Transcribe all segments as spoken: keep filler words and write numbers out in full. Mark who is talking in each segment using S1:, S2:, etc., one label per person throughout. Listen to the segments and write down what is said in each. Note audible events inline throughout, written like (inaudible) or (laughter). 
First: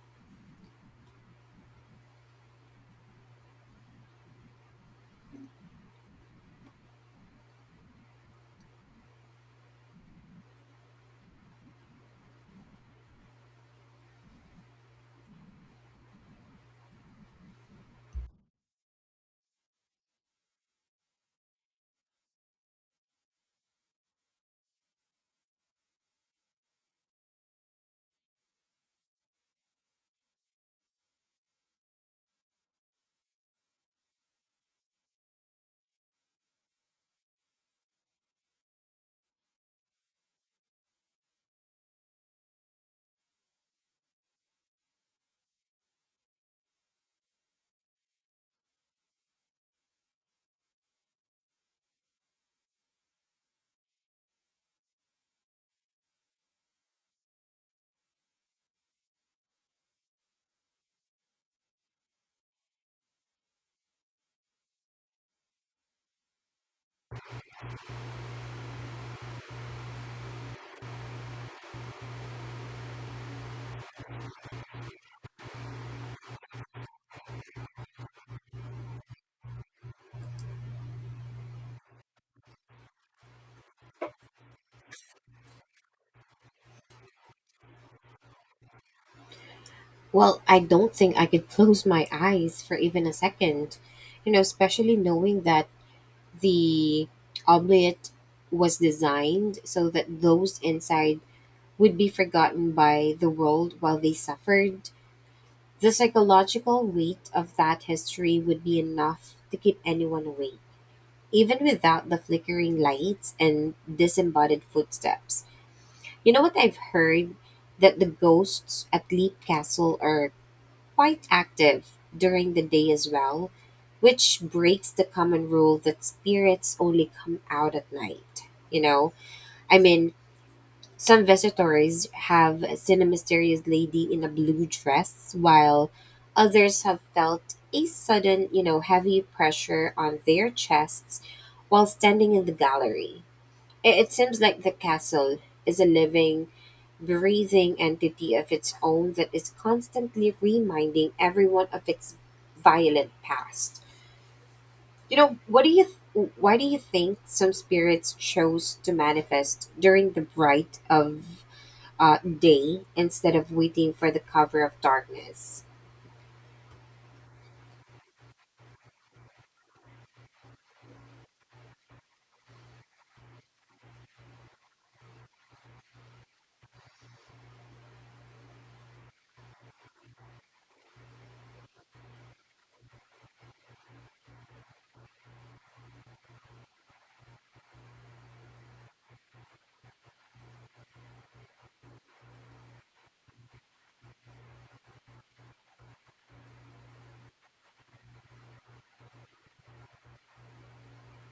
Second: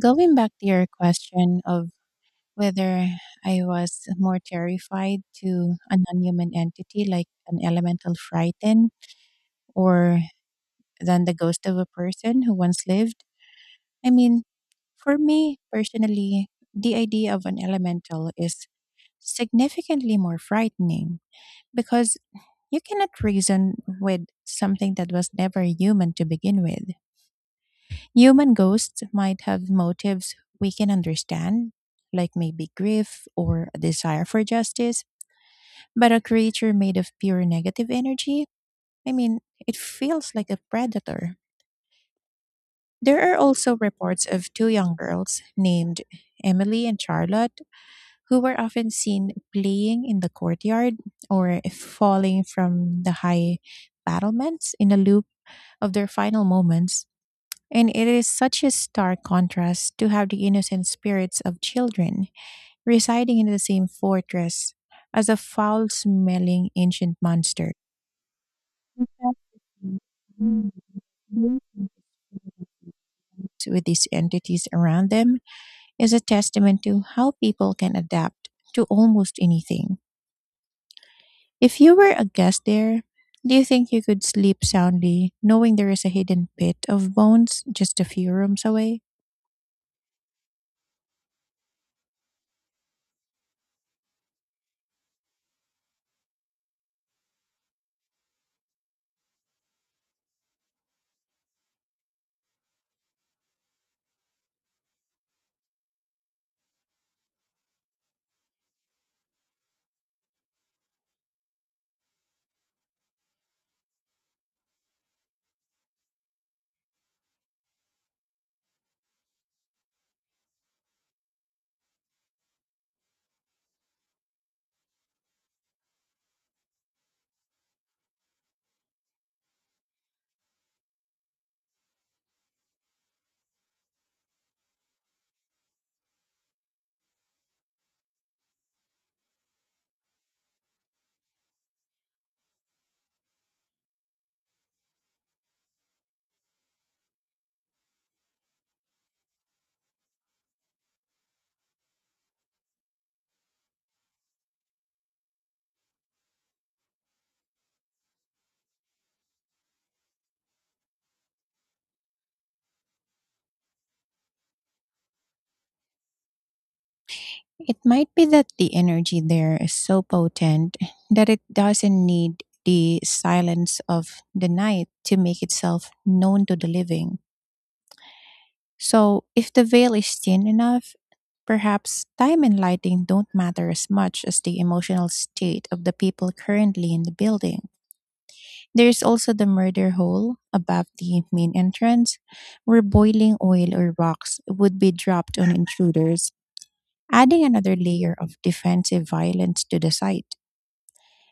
S1: Going back to your question of whether I was more terrified to a non human entity like an elemental frighten or than the ghost of a person who once lived, I mean, for me personally, the idea of an elemental is significantly more frightening because you cannot reason with something that was never human to begin with. Human ghosts might have motives we can understand, like maybe grief or a desire for justice, but a creature made of pure negative energy, I mean, it feels like a predator. There are also reports of two young girls named Emily and Charlotte who were often seen playing in the courtyard or falling from the high battlements in a loop of their final moments. And it is such a stark contrast to have the innocent spirits of children residing in the same fortress as a foul smelling ancient monster with these entities around them is a testament to how people can adapt to almost anything. If you were a guest there, do you think you could sleep soundly knowing there is a hidden pit of bones just a few rooms away?
S2: Well, I don't think I could (laughs) close my eyes for even a second, you know, especially knowing that the omelette was designed so that those inside would be forgotten by the world while they suffered. The psychological weight of that history would be enough to keep anyone awake, even without the flickering lights and disembodied footsteps. You know what I've heard? That the ghosts at Leap Castle are quite active during the day as well, which breaks the common rule that spirits only come out at night. You know, I mean, some visitors have seen a mysterious lady in a blue dress, while others have felt a sudden, you know, heavy pressure on their chests while standing in the gallery. It, it seems like the castle is a living, breathing entity of its own that is constantly reminding everyone of its violent past. You know, what do you th- why do you think some spirits chose to manifest during the bright of uh, day instead of waiting for the cover of darkness?
S1: It might be that the energy there is so potent that it doesn't need the silence of the night to make itself known to the living. So, if the veil is thin enough, perhaps time and lighting don't matter as much as the emotional state of the people currently in the building. There's also the murder hole above the main entrance, where boiling oil or rocks would be dropped on intruders adding another layer of defensive violence to the site.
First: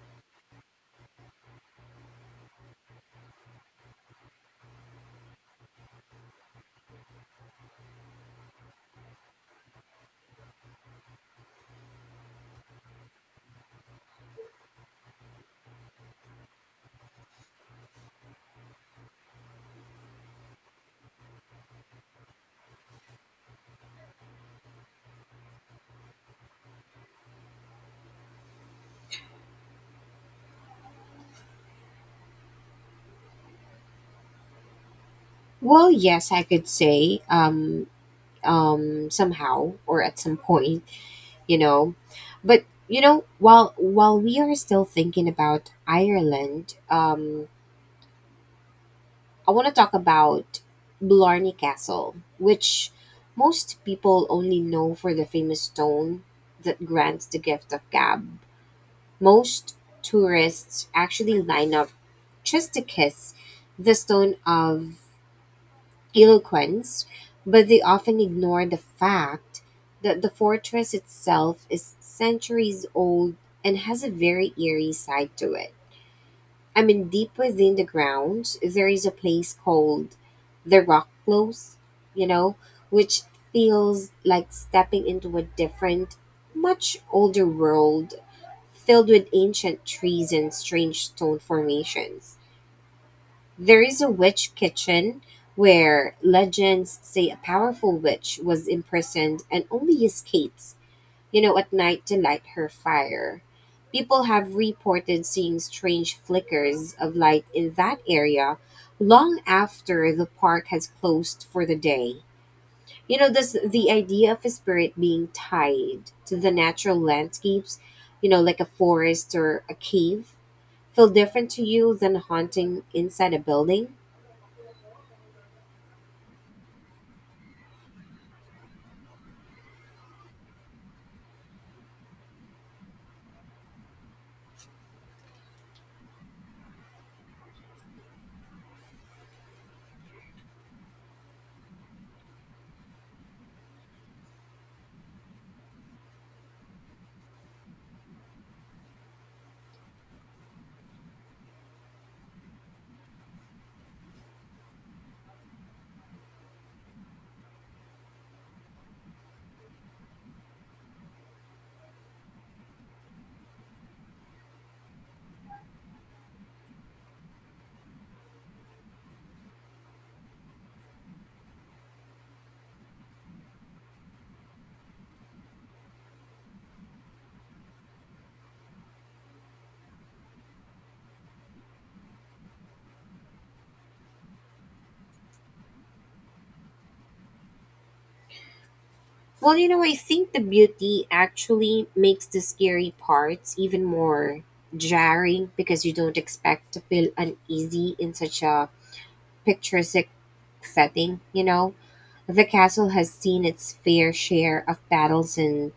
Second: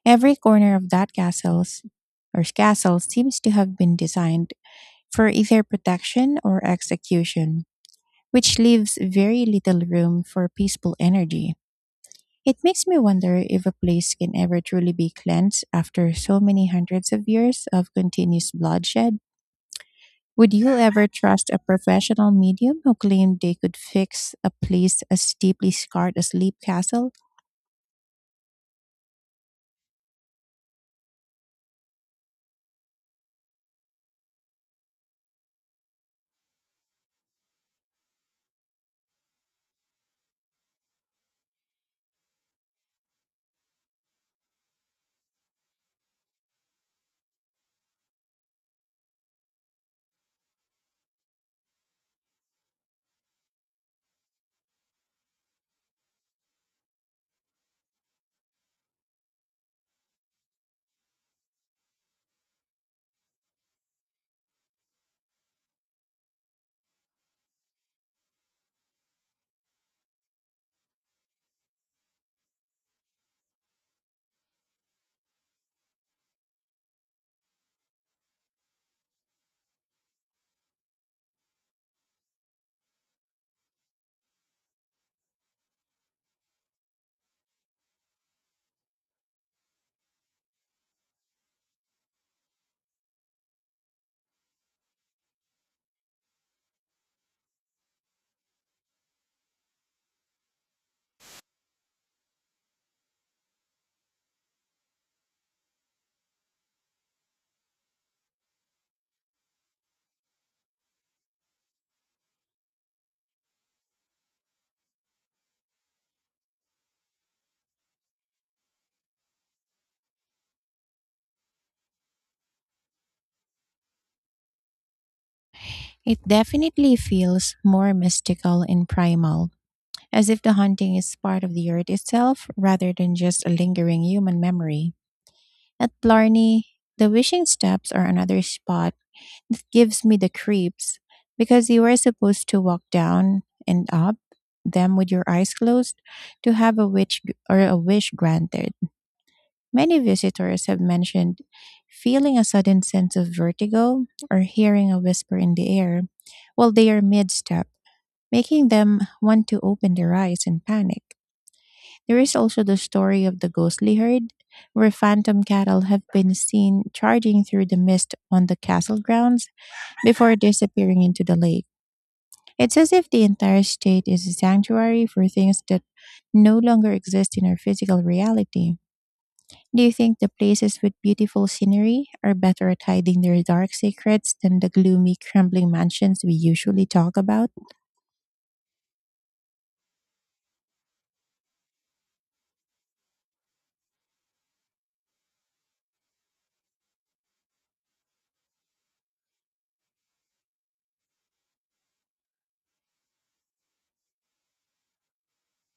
S1: Every corner of that castle's or castle seems to have been designed for either protection or execution, which leaves very little room for peaceful energy. It makes me wonder if a place can ever truly be cleansed after so many hundreds of years of continuous bloodshed. Would you ever trust a professional medium who claimed they could fix a place as deeply scarred as Leap Castle?
S2: Well, yes, I could say um um somehow or at some point. you know but you know while while we are still thinking about ireland, um I want to talk about blarney castle, which most people only know for the famous stone that grants the gift of gab. Most tourists actually line up just to kiss the stone of eloquence, but they often ignore the fact that the fortress itself is centuries old and has a very eerie side to it. I mean, deep within the grounds, there is a place called the Rock Close, you know, which feels like stepping into a different, much older world filled with ancient trees and strange stone formations. There is a witch kitchen where legends say a powerful witch was imprisoned and only escapes, you know, at night to light her fire. People have reported seeing strange flickers of light in that area long after the park has closed for the day. You know, this the idea of a spirit being tied to the natural landscapes, you know, like a forest or a cave, feel different to you than haunting inside a building?
S1: It definitely feels more mystical and primal, as if the haunting is part of the earth itself rather than just a lingering human memory. At Blarney, the wishing steps are another spot that gives me the creeps because you are supposed to walk down and up them with your eyes closed to have a wish or a wish granted. Many visitors have mentioned feeling a sudden sense of vertigo or hearing a whisper in the air while they are mid-step making them want to open their eyes in panic. There is also the story of the ghostly herd, where phantom cattle have been seen charging through the mist on the castle grounds before disappearing into the lake. It's as if the entire state is a sanctuary for things that no longer exist in our physical reality. Do you think the places with beautiful scenery are better at hiding their dark secrets than the gloomy, crumbling mansions we usually talk about?
S2: Well, you know, I think the beauty actually makes the scary parts even more jarring because you don't expect to feel uneasy in such a picturesque setting, you know. The castle has seen its fair share of battles and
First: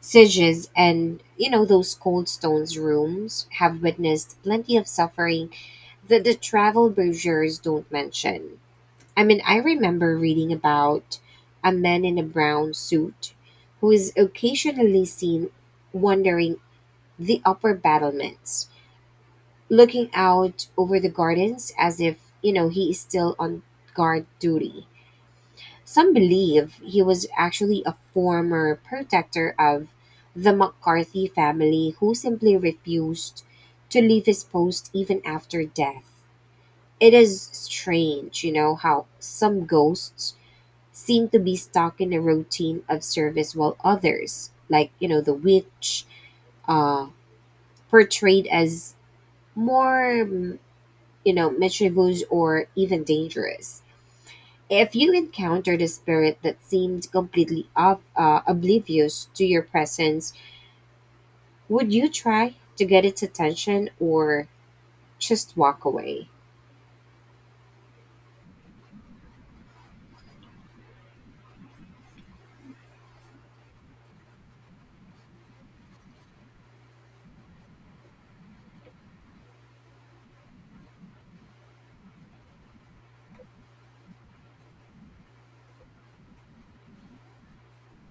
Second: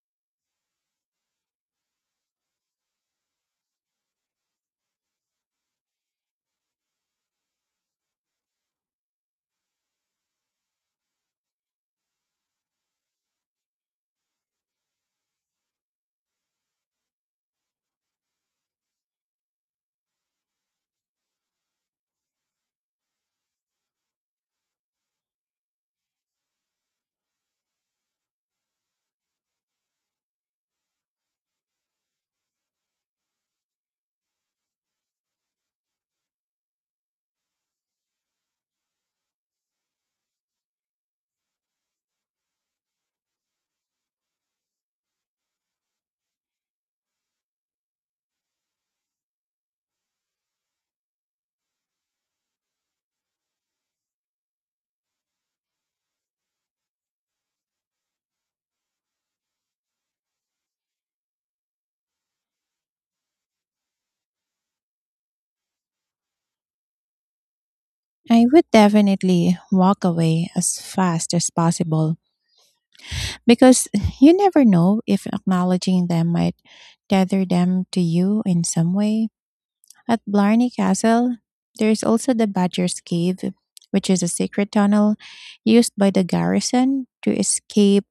S2: sieges, and you know, those cold stones rooms have witnessed plenty of suffering that the travel brochures don't mention. I mean, I remember reading about a man in a brown suit who is occasionally seen wandering the upper battlements, looking out over the gardens as if, you know, he is still on guard duty. Some believe he was actually a former protector of the McCarthy family who simply refused to leave his post even after death. It is strange, you know, how some ghosts seem to be stuck in a routine of service, while others, like you know the witch, uh portrayed as more mm, you know mischievous or even dangerous. If you encountered a spirit that seemed completely ob- uh, oblivious to your presence, would you try to get its attention or just walk away?
S1: I would definitely walk away as fast as possible because you never know if acknowledging them might tether them to you in some way. At Blarney Castle, there is also the Badger's Cave, which is a secret tunnel used by the garrison to escape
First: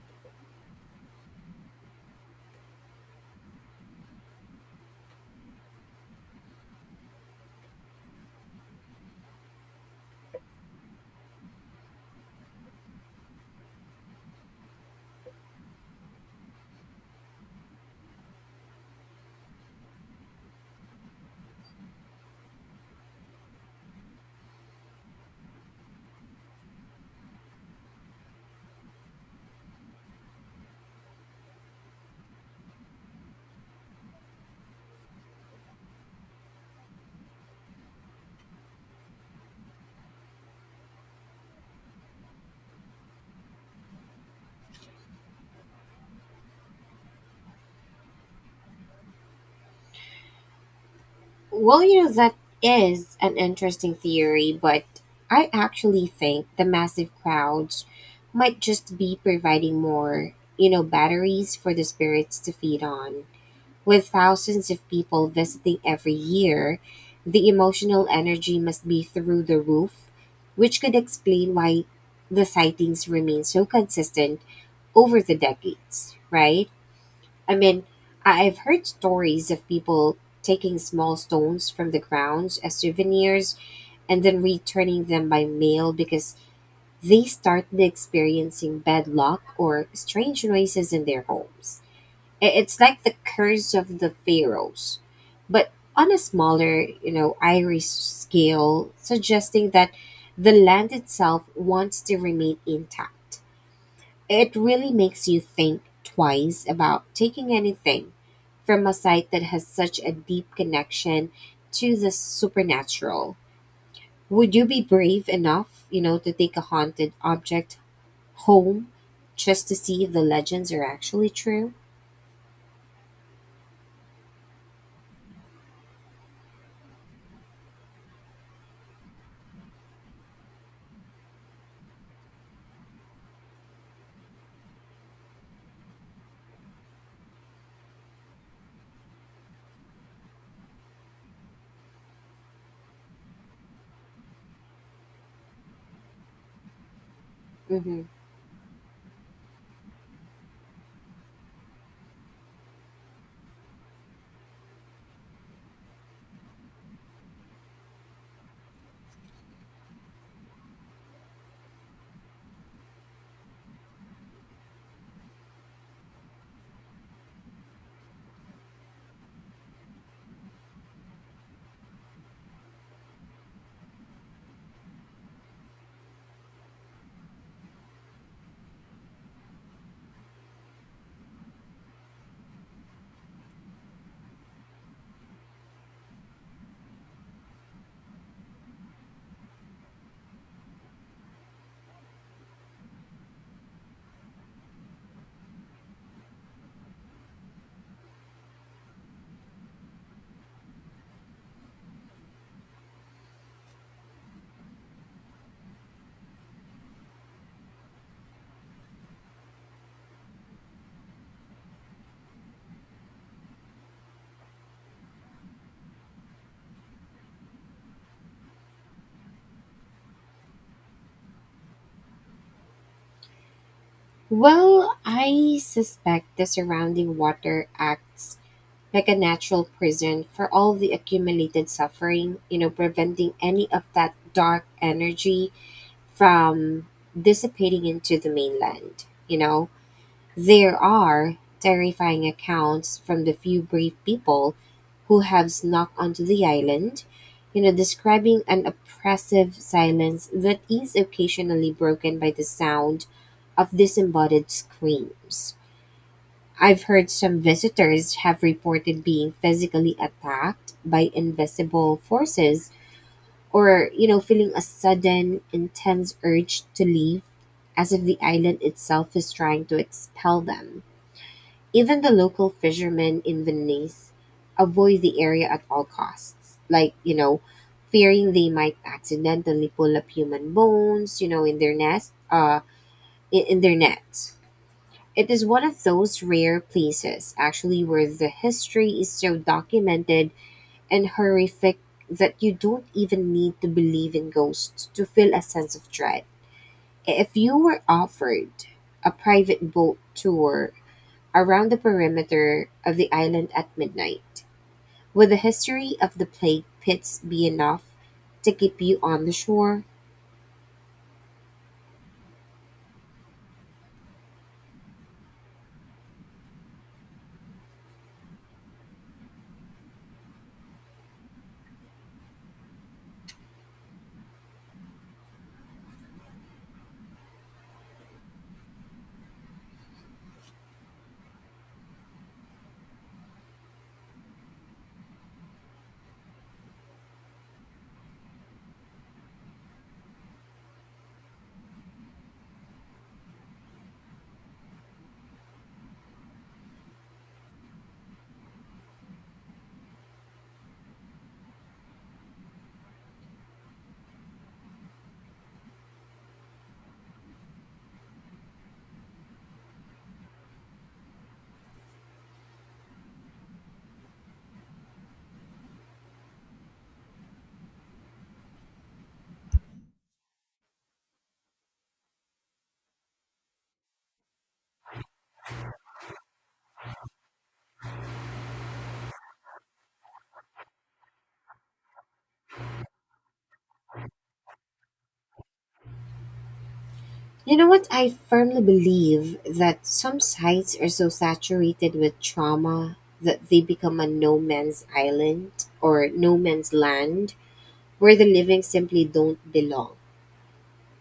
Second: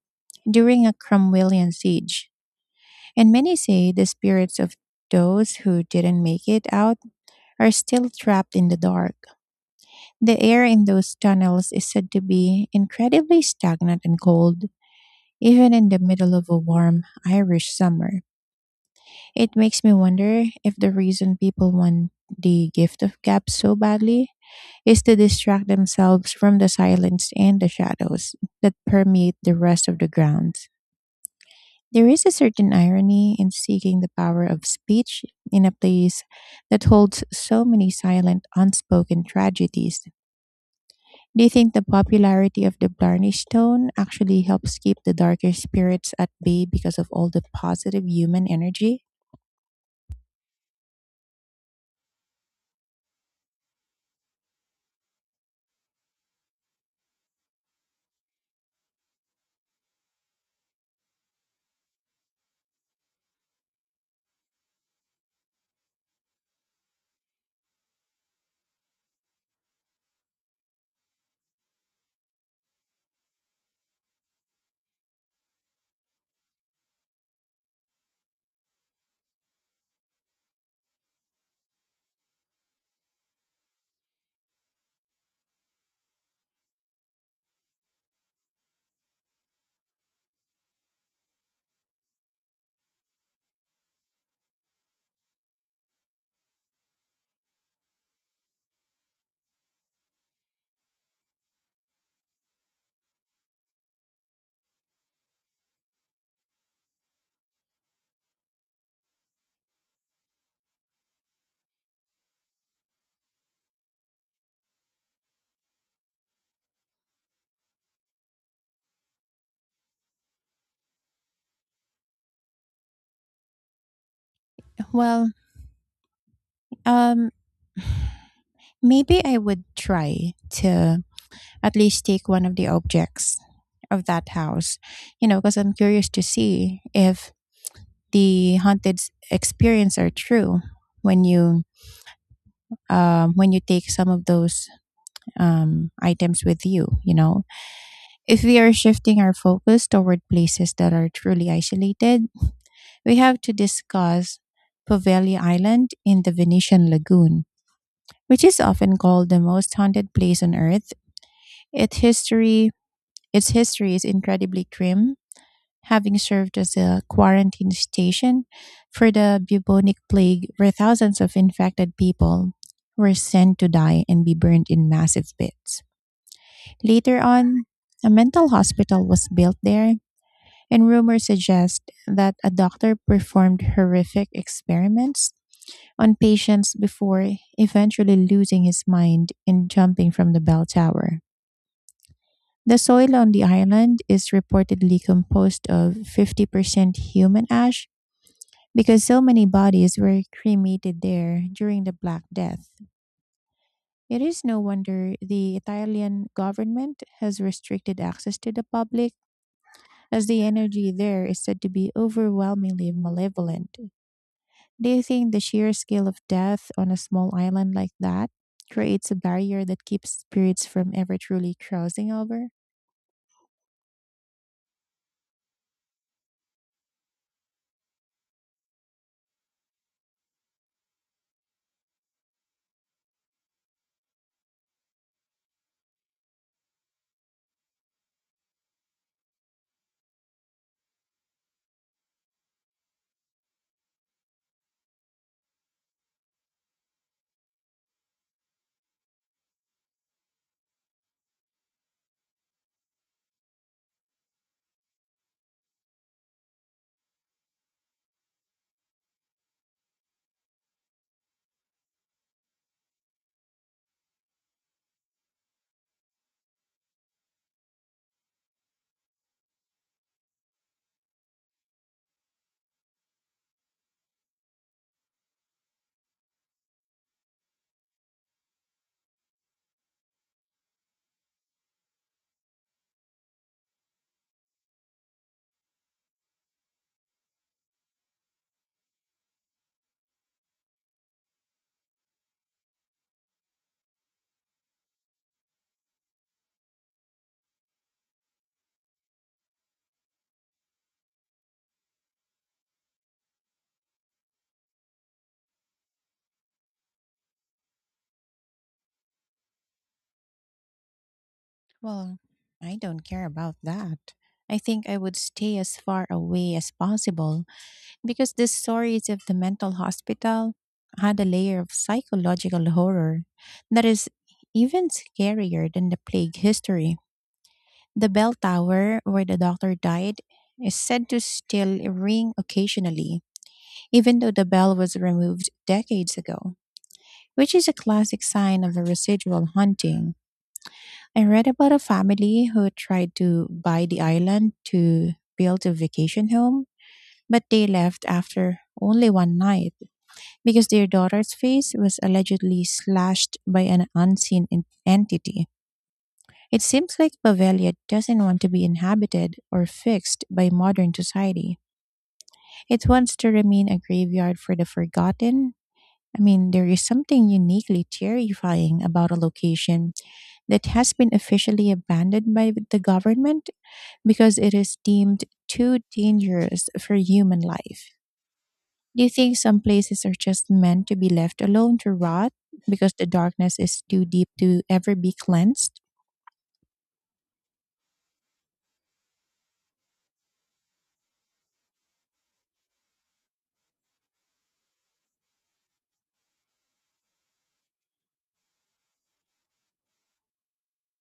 S1: during a Cromwellian siege. And many say the spirits of those who didn't make it out are still trapped in the dark. The air in those tunnels is said to be incredibly stagnant and cold, even in the middle of a warm Irish summer. It makes me wonder if the reason people want the gift of gab so badly is to distract themselves from the silence and the shadows that permeate the rest of the grounds. There is a certain irony in seeking the power of speech in a place that holds so many silent, unspoken tragedies. Do you think the popularity of the Blarney Stone actually helps keep the darker spirits at bay because of all the positive human energy?
S2: Well, you know, that is an interesting theory, but I actually think the massive crowds might just be providing more, you know, batteries for the spirits to feed on. With thousands of people visiting every year, the emotional energy must be through the roof, which could explain why the sightings remain so consistent over the decades, right? I mean, I- I've heard stories of people taking small stones from the ground as souvenirs and then returning them by mail because they started experiencing bad luck or strange noises in their homes. I- It's like the curse of the pharaohs, but on a smaller, you know, Irish scale, suggesting that the land itself wants to remain intact. It really makes you think twice about taking anything from a site that has such a deep connection to the supernatural. Would you be brave enough, you know, to take a haunted object home just to see if the legends are actually true?
S1: Well, um, maybe I would try to at least take one of the objects of that house, you know, because I'm curious to see if the haunted s- experience are true when you um, when you take some of those um, items with you, you know
S2: Hmm.
S1: If we are shifting our focus toward places that are truly isolated, we have to discuss Poveglia Island in the Venetian Lagoon, which is often called the most haunted place on Earth. Its history, its history is incredibly grim, having served as a quarantine station for the bubonic plague, where thousands of infected people were sent to die and be burned in massive pits. Later on, a mental hospital was built there and rumors suggest that a doctor performed horrific experiments on patients before eventually losing his mind and jumping from the bell tower. The soil on the island is reportedly composed of fifty percent human ash because so many bodies were cremated there during the Black Death. It is no wonder the Italian government has restricted access to the public, as the energy there is said to be overwhelmingly malevolent. Do you think the sheer scale of death on a small island like that creates a barrier that keeps spirits from ever truly crossing over?
S2: Well, I suspect the surrounding water acts like a natural prison for all the accumulated suffering, you know, preventing any of that dark energy from dissipating into the mainland. You know, there are terrifying accounts from the few brave people who have snuck onto the island, you know, describing an oppressive silence that is occasionally broken by the sound of disembodied screams. I've heard some visitors have reported being physically attacked by invisible forces, or you know feeling a sudden intense urge to leave, as if the island itself is trying to expel them. Even the local fishermen in venice avoid the area at all costs, like you know fearing they might accidentally pull up human bones, you know in their nest, uh in, in their nets. It is one of those rare places actually where the history is so documented and horrific that you don't even need to believe in ghosts to feel a sense of dread. If you were offered a private boat tour around the perimeter of the island at midnight, would the history of the plague pits be enough to keep you on the shore?
S1: Well, I don't care about that. I think I would stay as far away as possible because the stories of the mental hospital had a layer of psychological horror that is even scarier than the plague history. The bell tower where the doctor died is said to still ring occasionally, even though the bell was removed decades ago, which is a classic sign of a residual haunting. I read about a family who tried to buy the island to build a vacation home, but they left after only one night because their daughter's face was allegedly slashed by an unseen en- entity. It seems like Bavaria doesn't want to be inhabited or fixed by modern society. It wants to remain a graveyard for the forgotten. I mean, there is something uniquely terrifying about a location that has been officially abandoned by the government because it is deemed too dangerous for human life. Do you think some places are just meant to be left alone to rot because the darkness is too deep to ever be cleansed?
S2: You know what? I firmly believe that some sites are so saturated with trauma that they become a no man's island, or no man's land, where the living simply don't belong.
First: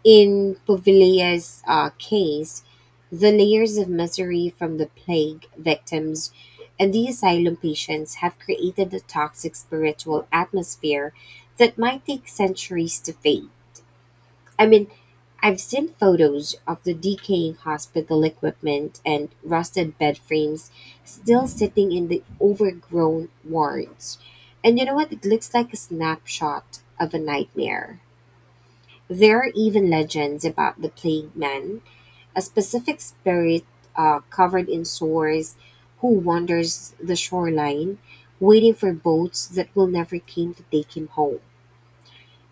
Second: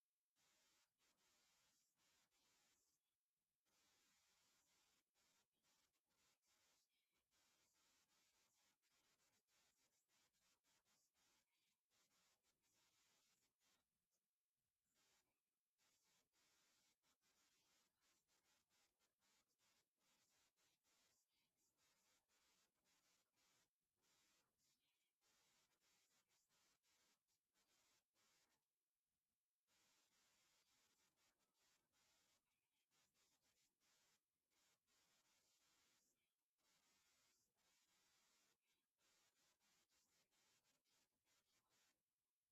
S2: In Povilia's uh, case, the layers of misery from the plague victims and the asylum patients have created a toxic spiritual atmosphere that might take centuries to fade. I mean, I've seen photos of the decaying hospital equipment and rusted bed frames still sitting in the overgrown wards. And you know what? It looks like a snapshot of a nightmare. There are even legends about the Plague Man, a specific spirit, uh, covered in sores, who wanders the shoreline, waiting for boats that will never came to take him home.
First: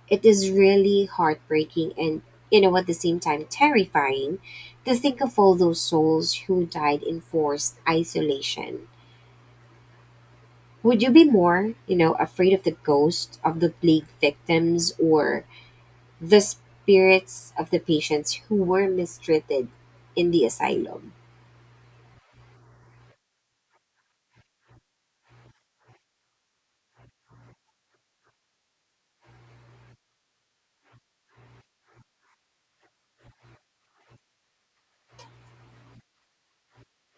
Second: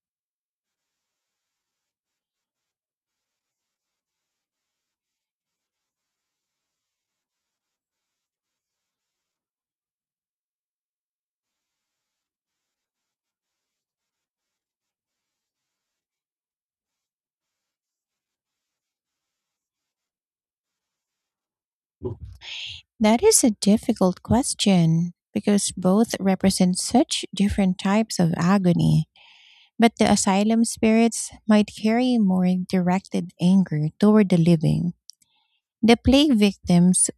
S2: It is really heartbreaking and, you know, at the same time terrifying to think of all those souls who died in forced isolation. Would you be more, you know, afraid of the ghost of the plague victims, or the spirits of the patients who were mistreated in the asylum?
S1: That is a difficult question because both represent such different types of agony. But the asylum spirits might carry more directed anger toward the living. The plague victims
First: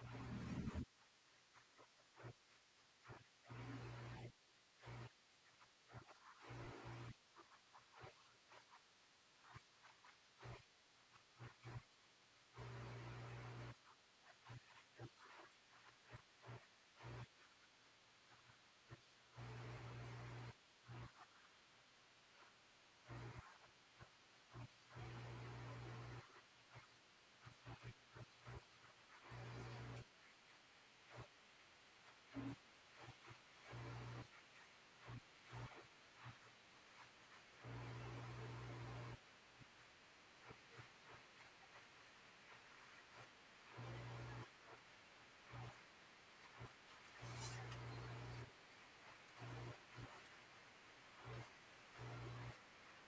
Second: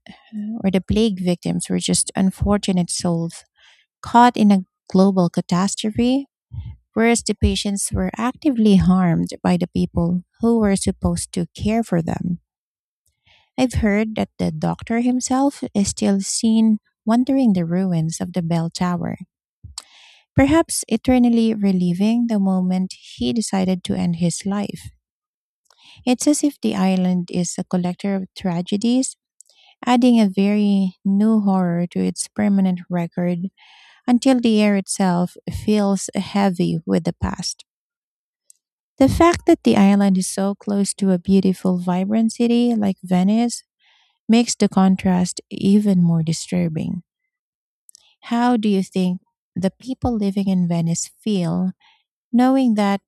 S1: or the plague victims were just unfortunate souls caught in a global catastrophe, whereas the patients were actively harmed by the people who were supposed to care for them. I've heard that the doctor himself is still seen wandering the ruins of the bell tower, perhaps eternally reliving the moment he decided to end his life. It's as if the island is a collector of tragedies, adding a very new horror to its permanent record until the air itself feels heavy with the past. The fact that the island is so close to a beautiful, vibrant city like Venice makes the contrast even more disturbing. How do you think the people living in Venice feel knowing that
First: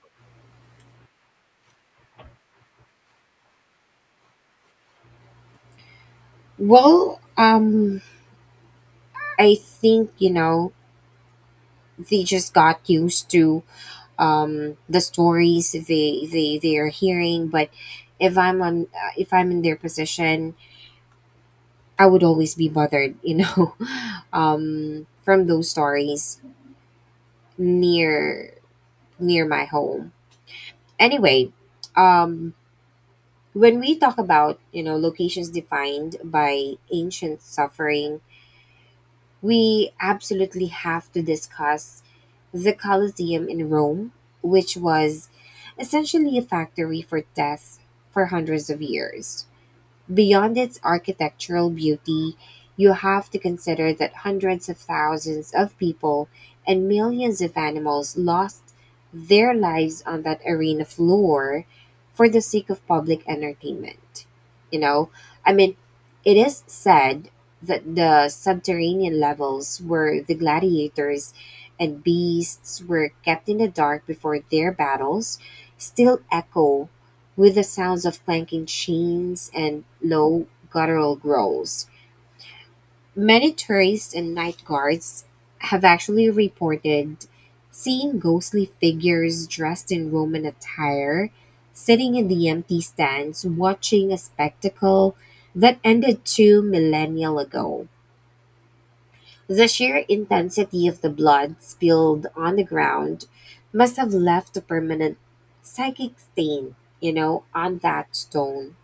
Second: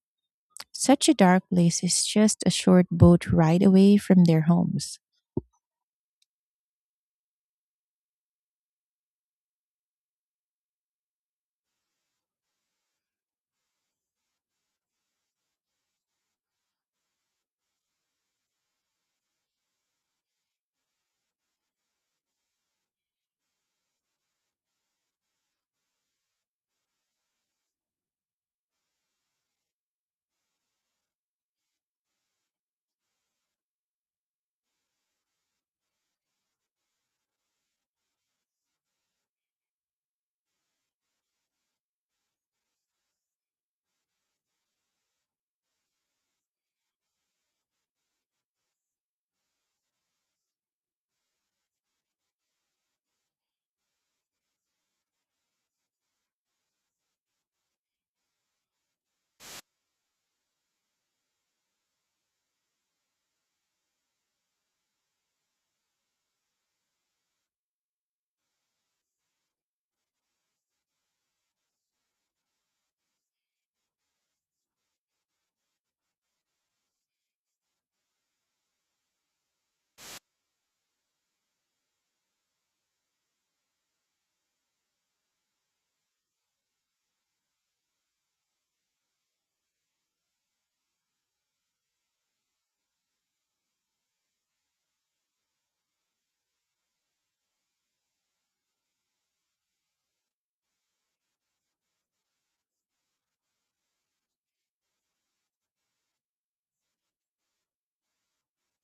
S1: such a dark place is just a short boat ride away from their homes?
S2: Well, um, I think you know they just got used to um, the stories they they they are hearing. But if I'm on uh, if I'm in their position, I would always be bothered, you know, (laughs) um, from those stories near near my home. Anyway, um, when we talk about you know locations defined by ancient suffering, we absolutely have to discuss the colosseum in rome, which was essentially a factory for death for hundreds of years. Beyond its architectural beauty, you have to consider that hundreds of thousands of people and millions of animals lost their lives on that arena floor for the sake of public entertainment. You know, I mean, it is said that the subterranean levels where the gladiators and beasts were kept in the dark before their battles still echo with the sounds of clanking chains and low guttural growls. Many tourists and night guards have actually reported seeing ghostly figures dressed in Roman attire sitting in the empty stands watching a spectacle that ended two millennia ago. The sheer intensity of the blood spilled on the ground must have left a permanent psychic stain, you know, on that stone.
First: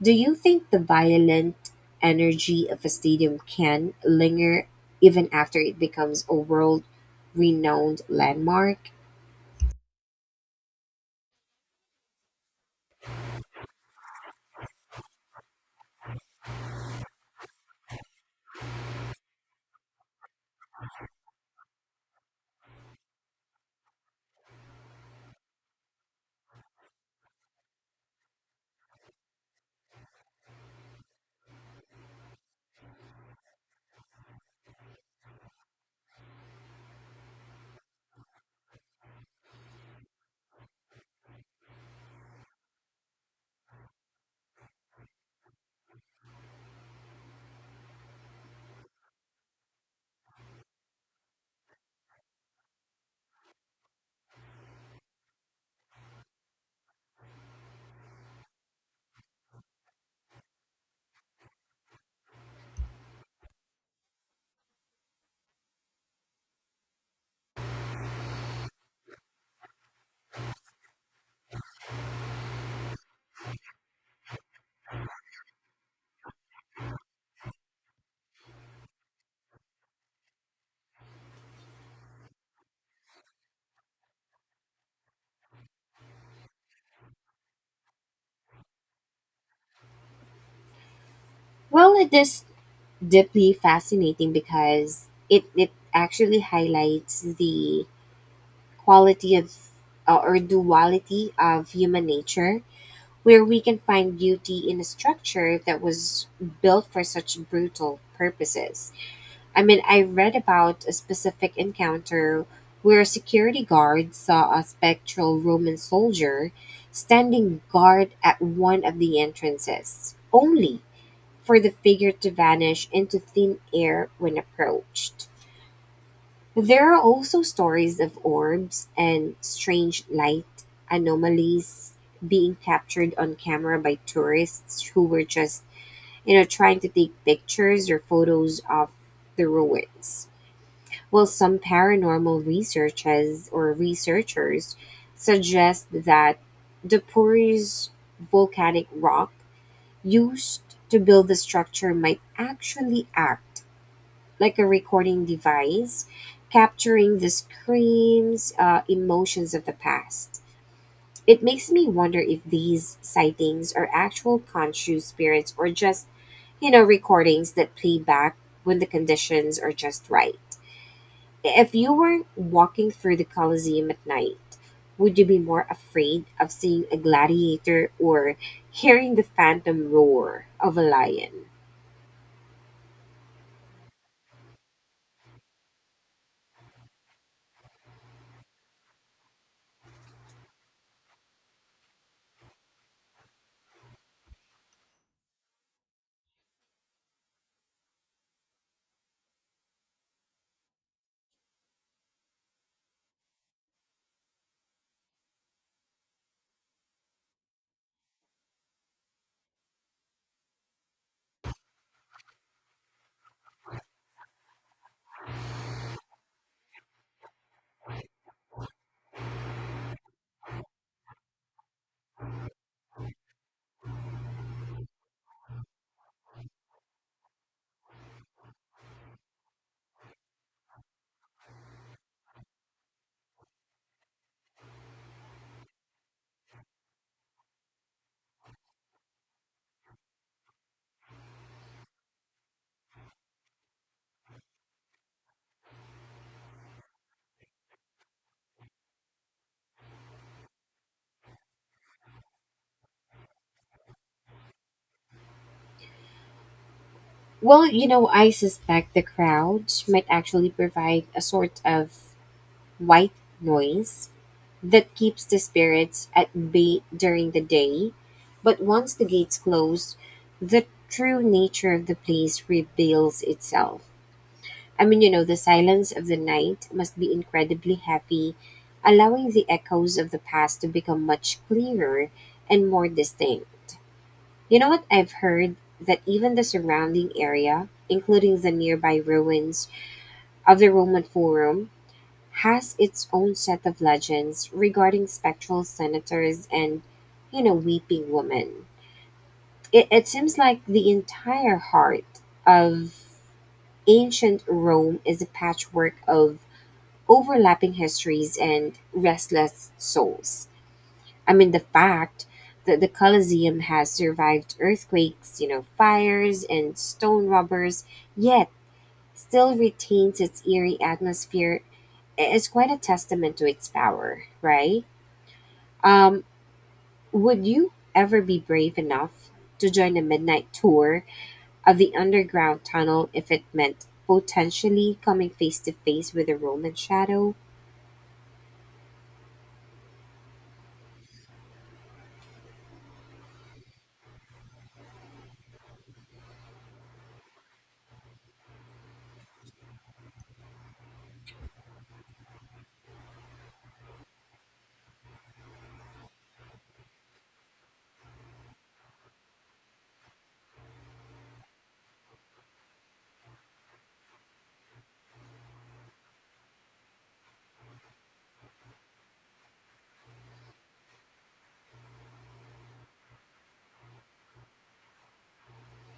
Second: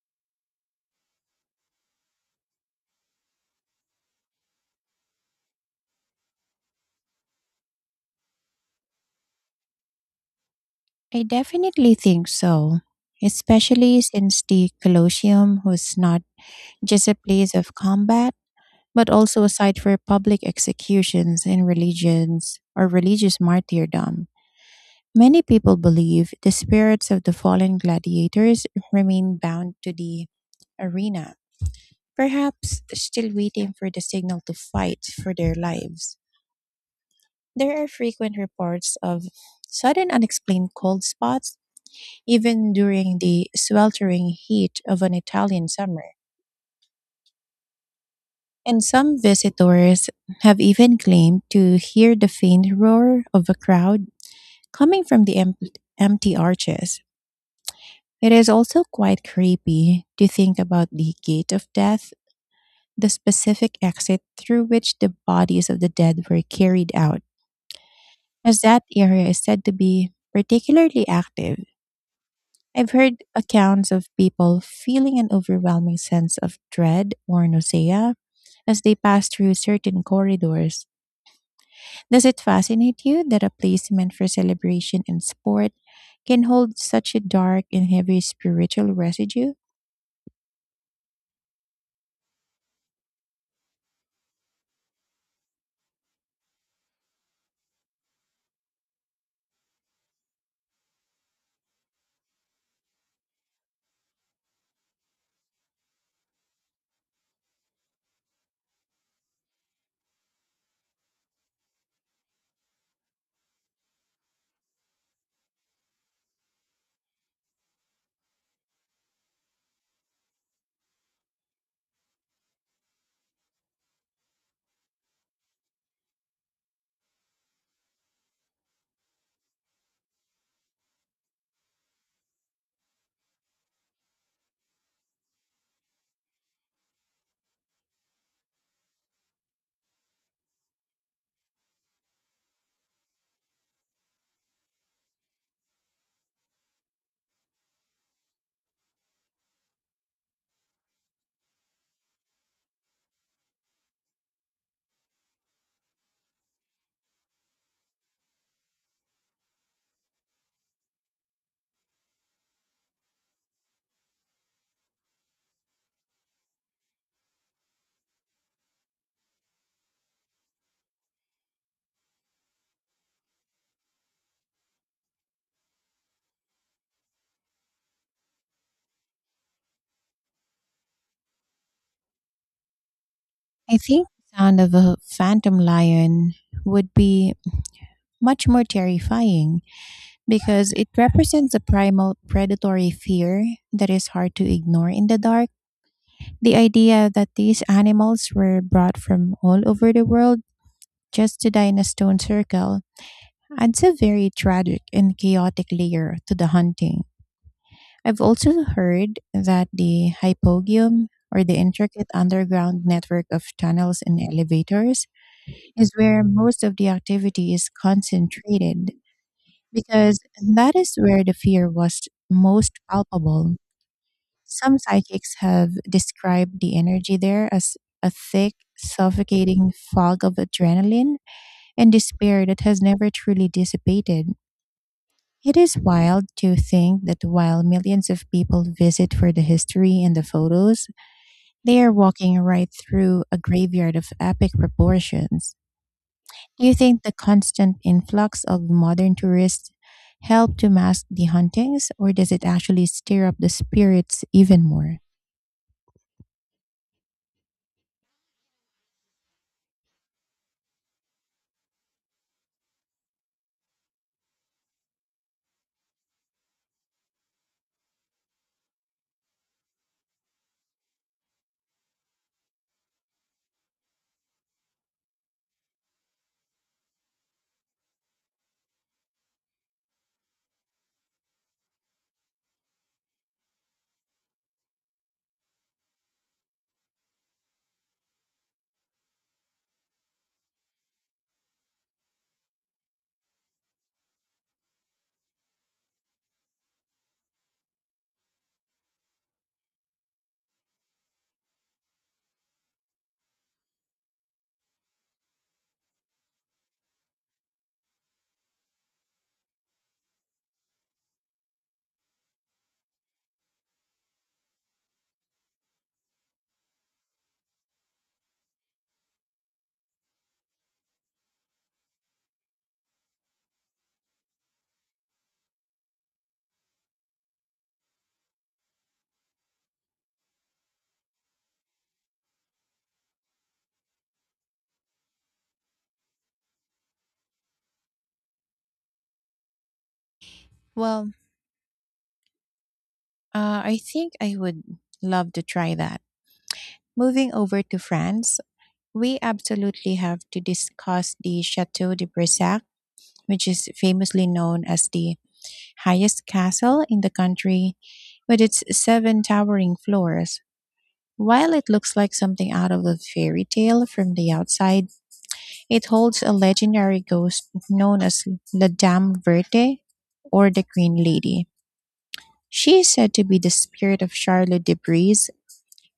S2: Do you think the violent energy of a stadium can linger even after it becomes a world renowned landmark?
S1: I definitely think so, especially since the Colosseum was not just a place of combat, but also a site for public executions and religions or religious martyrdom. Many people believe the spirits of the fallen gladiators remain bound to the arena, perhaps still waiting for the signal to fight for their lives. There are frequent reports of sudden unexplained cold spots even during the sweltering heat of an Italian summer. And some visitors have even claimed to hear the faint roar of a crowd coming from the em- empty arches. It is also quite creepy to think about the gate of death, the specific exit through which the bodies of the dead were carried out, as that area is said to be particularly active. I've heard accounts of people feeling an overwhelming sense of dread or nausea as they pass through certain corridors. Does it fascinate you that a place meant for celebration and sport can hold such a dark and heavy spiritual residue?
S2: Well, it is deeply fascinating because it, it actually highlights the quality of uh, or duality of human nature, where we can find beauty in a structure that was built for such brutal purposes. I mean, I read about a specific encounter where a security guard saw a spectral Roman soldier standing guard at one of the entrances, only for the figure to vanish into thin air when approached. There are also stories of orbs and strange light anomalies being captured on camera by tourists who were just, you know, trying to take pictures or photos of the ruins. Well, some paranormal researchers or researchers suggest that the porous volcanic rock used to build the structure might actually act like a recording device, capturing the screams, uh, emotions of the past. It makes me wonder if these sightings are actual conscious spirits, or just, you know, recordings that play back when the conditions are just right. If you were walking through the Colosseum at night, would you be more afraid of seeing a gladiator or hearing the phantom roar of a lion?
S1: I think the sound of a phantom lion would be much more terrifying because it represents a primal predatory fear that is hard to ignore in the dark. The idea that these animals were brought from all over the world just to die in a stone circle adds a very tragic and chaotic layer to the hunting. I've also heard that the hypogeum, or the intricate underground network of tunnels and elevators, is where most of the activity is concentrated because that is where the fear was most palpable. Some psychics have described the energy there as a thick, suffocating fog of adrenaline and despair that has never truly dissipated. It is wild to think that while millions of people visit for the history and the photos, they are walking right through a graveyard of epic proportions. Do you think the constant influx of modern tourists help to mask the hauntings, or does it actually stir up the spirits even more?
S2: Well, you know, I suspect the crowds might actually provide a sort of white noise that keeps the spirits at bay during the day. But once the gates close, the true nature of the place reveals itself. I mean, you know, the silence of the night must be incredibly heavy, allowing the echoes of the past to become much clearer and more distinct. You know what? I've heard that even the surrounding area, including the nearby ruins of the Roman Forum, has its own set of legends regarding spectral senators and, you know, weeping women. It, it seems like the entire heart of ancient Rome is a patchwork of overlapping histories and restless souls. I mean, the fact that the Colosseum has survived earthquakes, you know, fires, and stone robbers, yet still retains its eerie atmosphere, is quite a testament to its power, right? Um, would you ever be brave enough to join a midnight tour of the underground tunnel if it meant potentially coming face to face with a Roman shadow?
S1: Well, Uh, I think I would love to try that. Moving over to France, we absolutely have to discuss the Chateau de Brissac, which is famously known as the highest castle in the country with its seven towering floors. While it looks like something out of a fairy tale from the outside, it holds a legendary ghost known as La Dame Verte or the Green Lady. She is said to be the spirit of Charlotte de Brie,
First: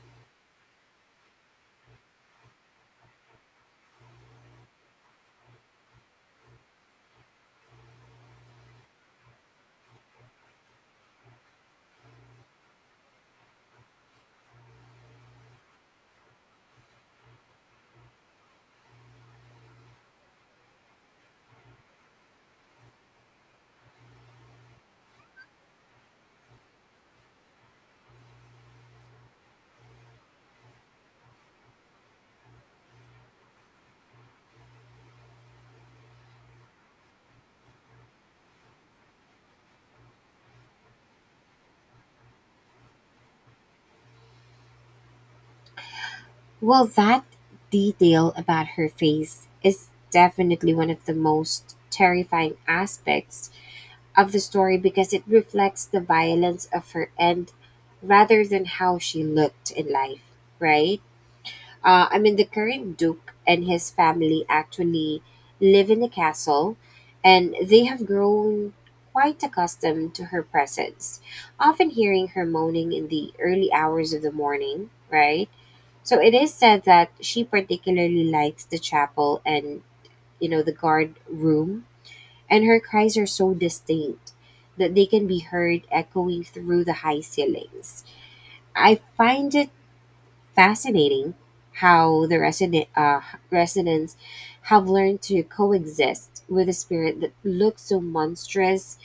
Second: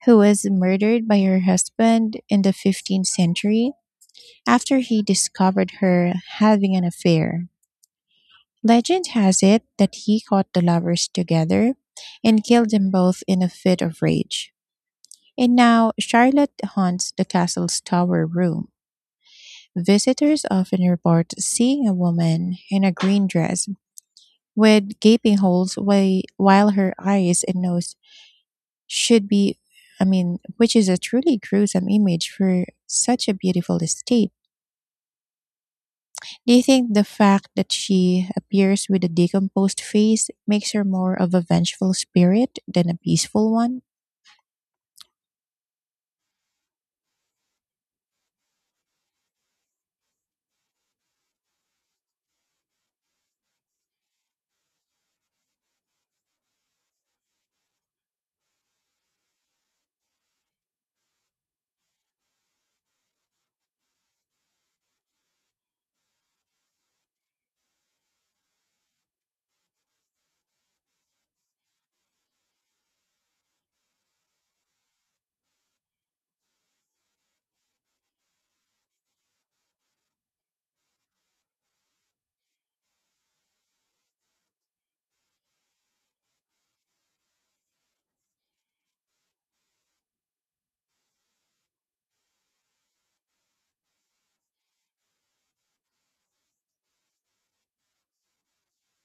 S1: who was murdered by her husband in the fifteenth century after he discovered her having an affair. Legend has it that he caught the lovers together and killed them both in a fit of rage. And now Charlotte haunts the castle's tower room. Visitors often report seeing a woman in a green dress with gaping holes whi- while her eyes and nose should be. I mean, which is a truly gruesome image for such a beautiful estate. Do you think the fact that she appears with a decomposed face makes her more of a vengeful spirit than a peaceful one?
S2: Well, that detail about her face is definitely one of the most terrifying aspects of the story because it reflects the violence of her end rather than how she looked in life, right? Uh, I mean, the current Duke and his family actually live in a castle, and they have grown quite accustomed to her presence, often hearing her moaning in the early hours of the morning, right? So it is said that she particularly likes the chapel and, you know, the guard room, and her cries are so distinct that they can be heard echoing through the high ceilings. I find it fascinating how the resident uh, residents have learned to coexist with a spirit that looks so monstrous,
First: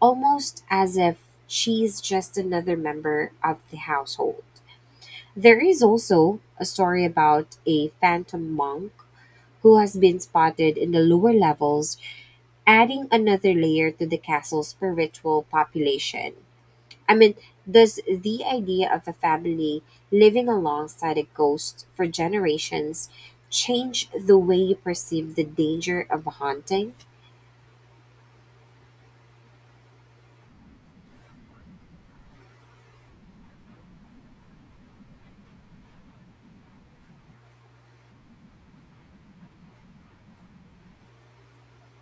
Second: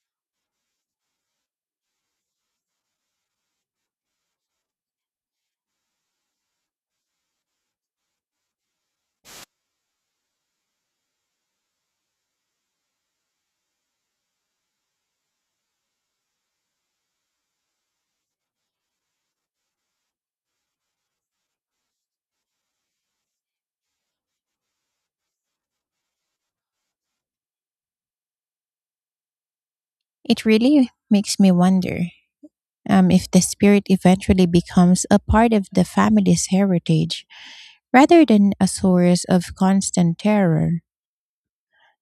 S2: almost as if she's just another member of the household. There is also a story about a phantom monk who has been spotted in the lower levels, adding another layer to the castle's spiritual population. I mean, does the idea of a family living alongside a ghost for generations change the way you perceive the danger of a haunting?
S1: It really makes me wonder um, if the spirit eventually becomes a part of the family's heritage rather than a source of constant terror.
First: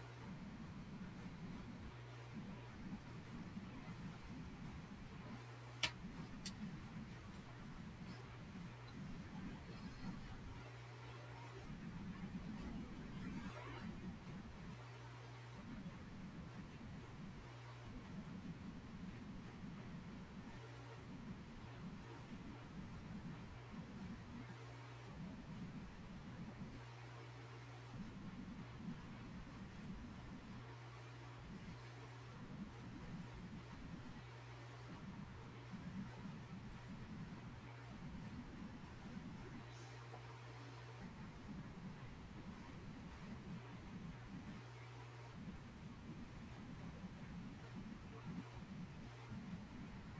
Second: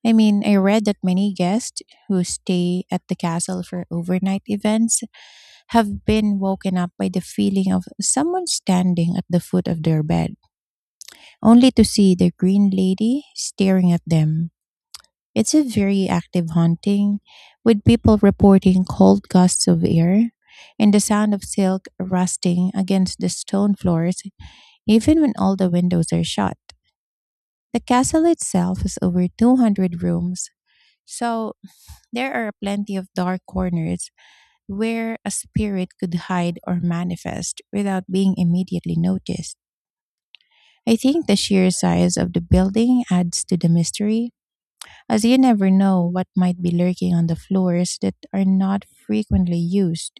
S1: I mean, I read that many guests who stay at the castle for overnight events have been woken up by the feeling of someone standing at the foot of their bed, only to see the green lady staring at them. It's a very active haunting, with people reporting cold gusts of air and the sound of silk rusting against the stone floors, even when all the windows are shut. The castle itself has over two hundred rooms, so there are plenty of dark corners where a spirit could hide or manifest without being immediately noticed. I think the sheer size of the building adds to the mystery, as you never know what might be lurking on the floors that are not frequently used.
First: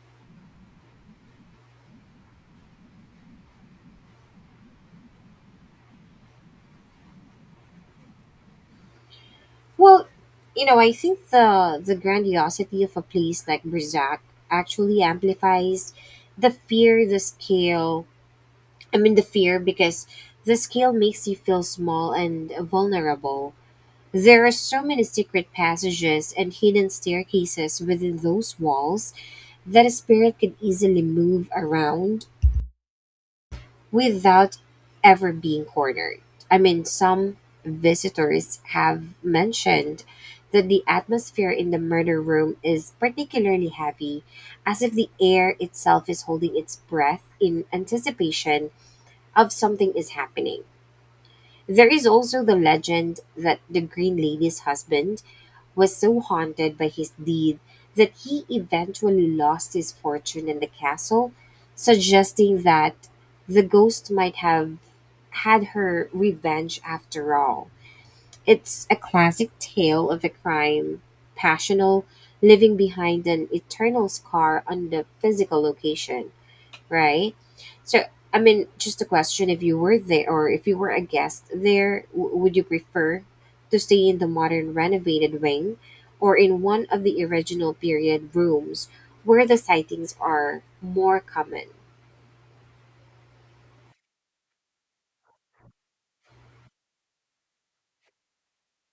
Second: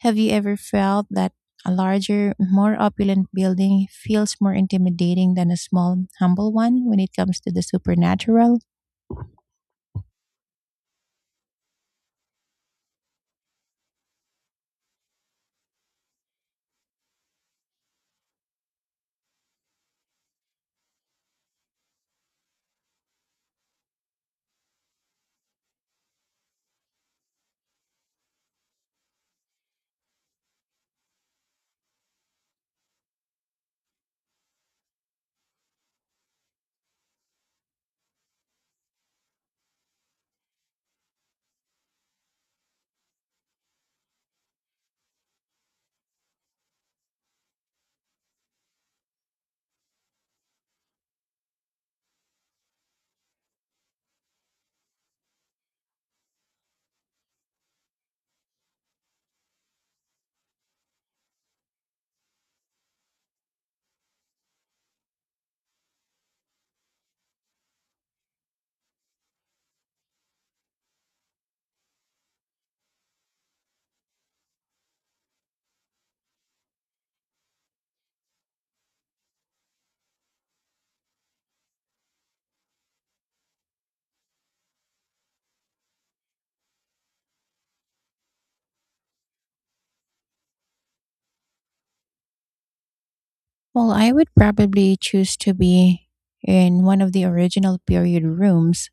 S1: Have you ever felt that a larger, more opulent building feels more intimidating than a small, humble one when it comes to the supernatural?
S2: Well, you know, I think the the grandiosity of a place like Brzak actually amplifies the fear, the scale, I mean, the fear, because the scale makes you feel small and vulnerable. There are so many secret passages and hidden staircases within those walls that a spirit could easily move around without ever being cornered. I mean, some visitors have mentioned that the atmosphere in the murder room is particularly heavy, as if the air itself is holding its breath in anticipation of something is happening. There is also the legend that the Green Lady's husband was so haunted by his deed that he eventually lost his fortune in the castle, suggesting that the ghost might have had her revenge after all. It's a classic tale of a crime, passional, leaving behind an eternal scar on the physical location, right? So, I mean, just a question: if you were there, or if you were a guest there, w- would you prefer to stay in the modern renovated wing, or in one of the original period rooms where the sightings are more common?
S1: Well, I would probably choose to be in one of the original period rooms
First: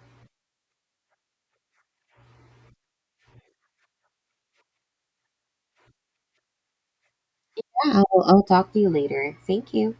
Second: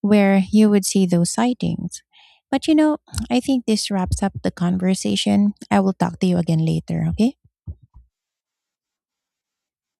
S1: where you would see those sightings. But you know, I think this wraps up the conversation. I will talk to you again later, okay?
S2: Yeah, I'll, I'll talk to you later. Thank you.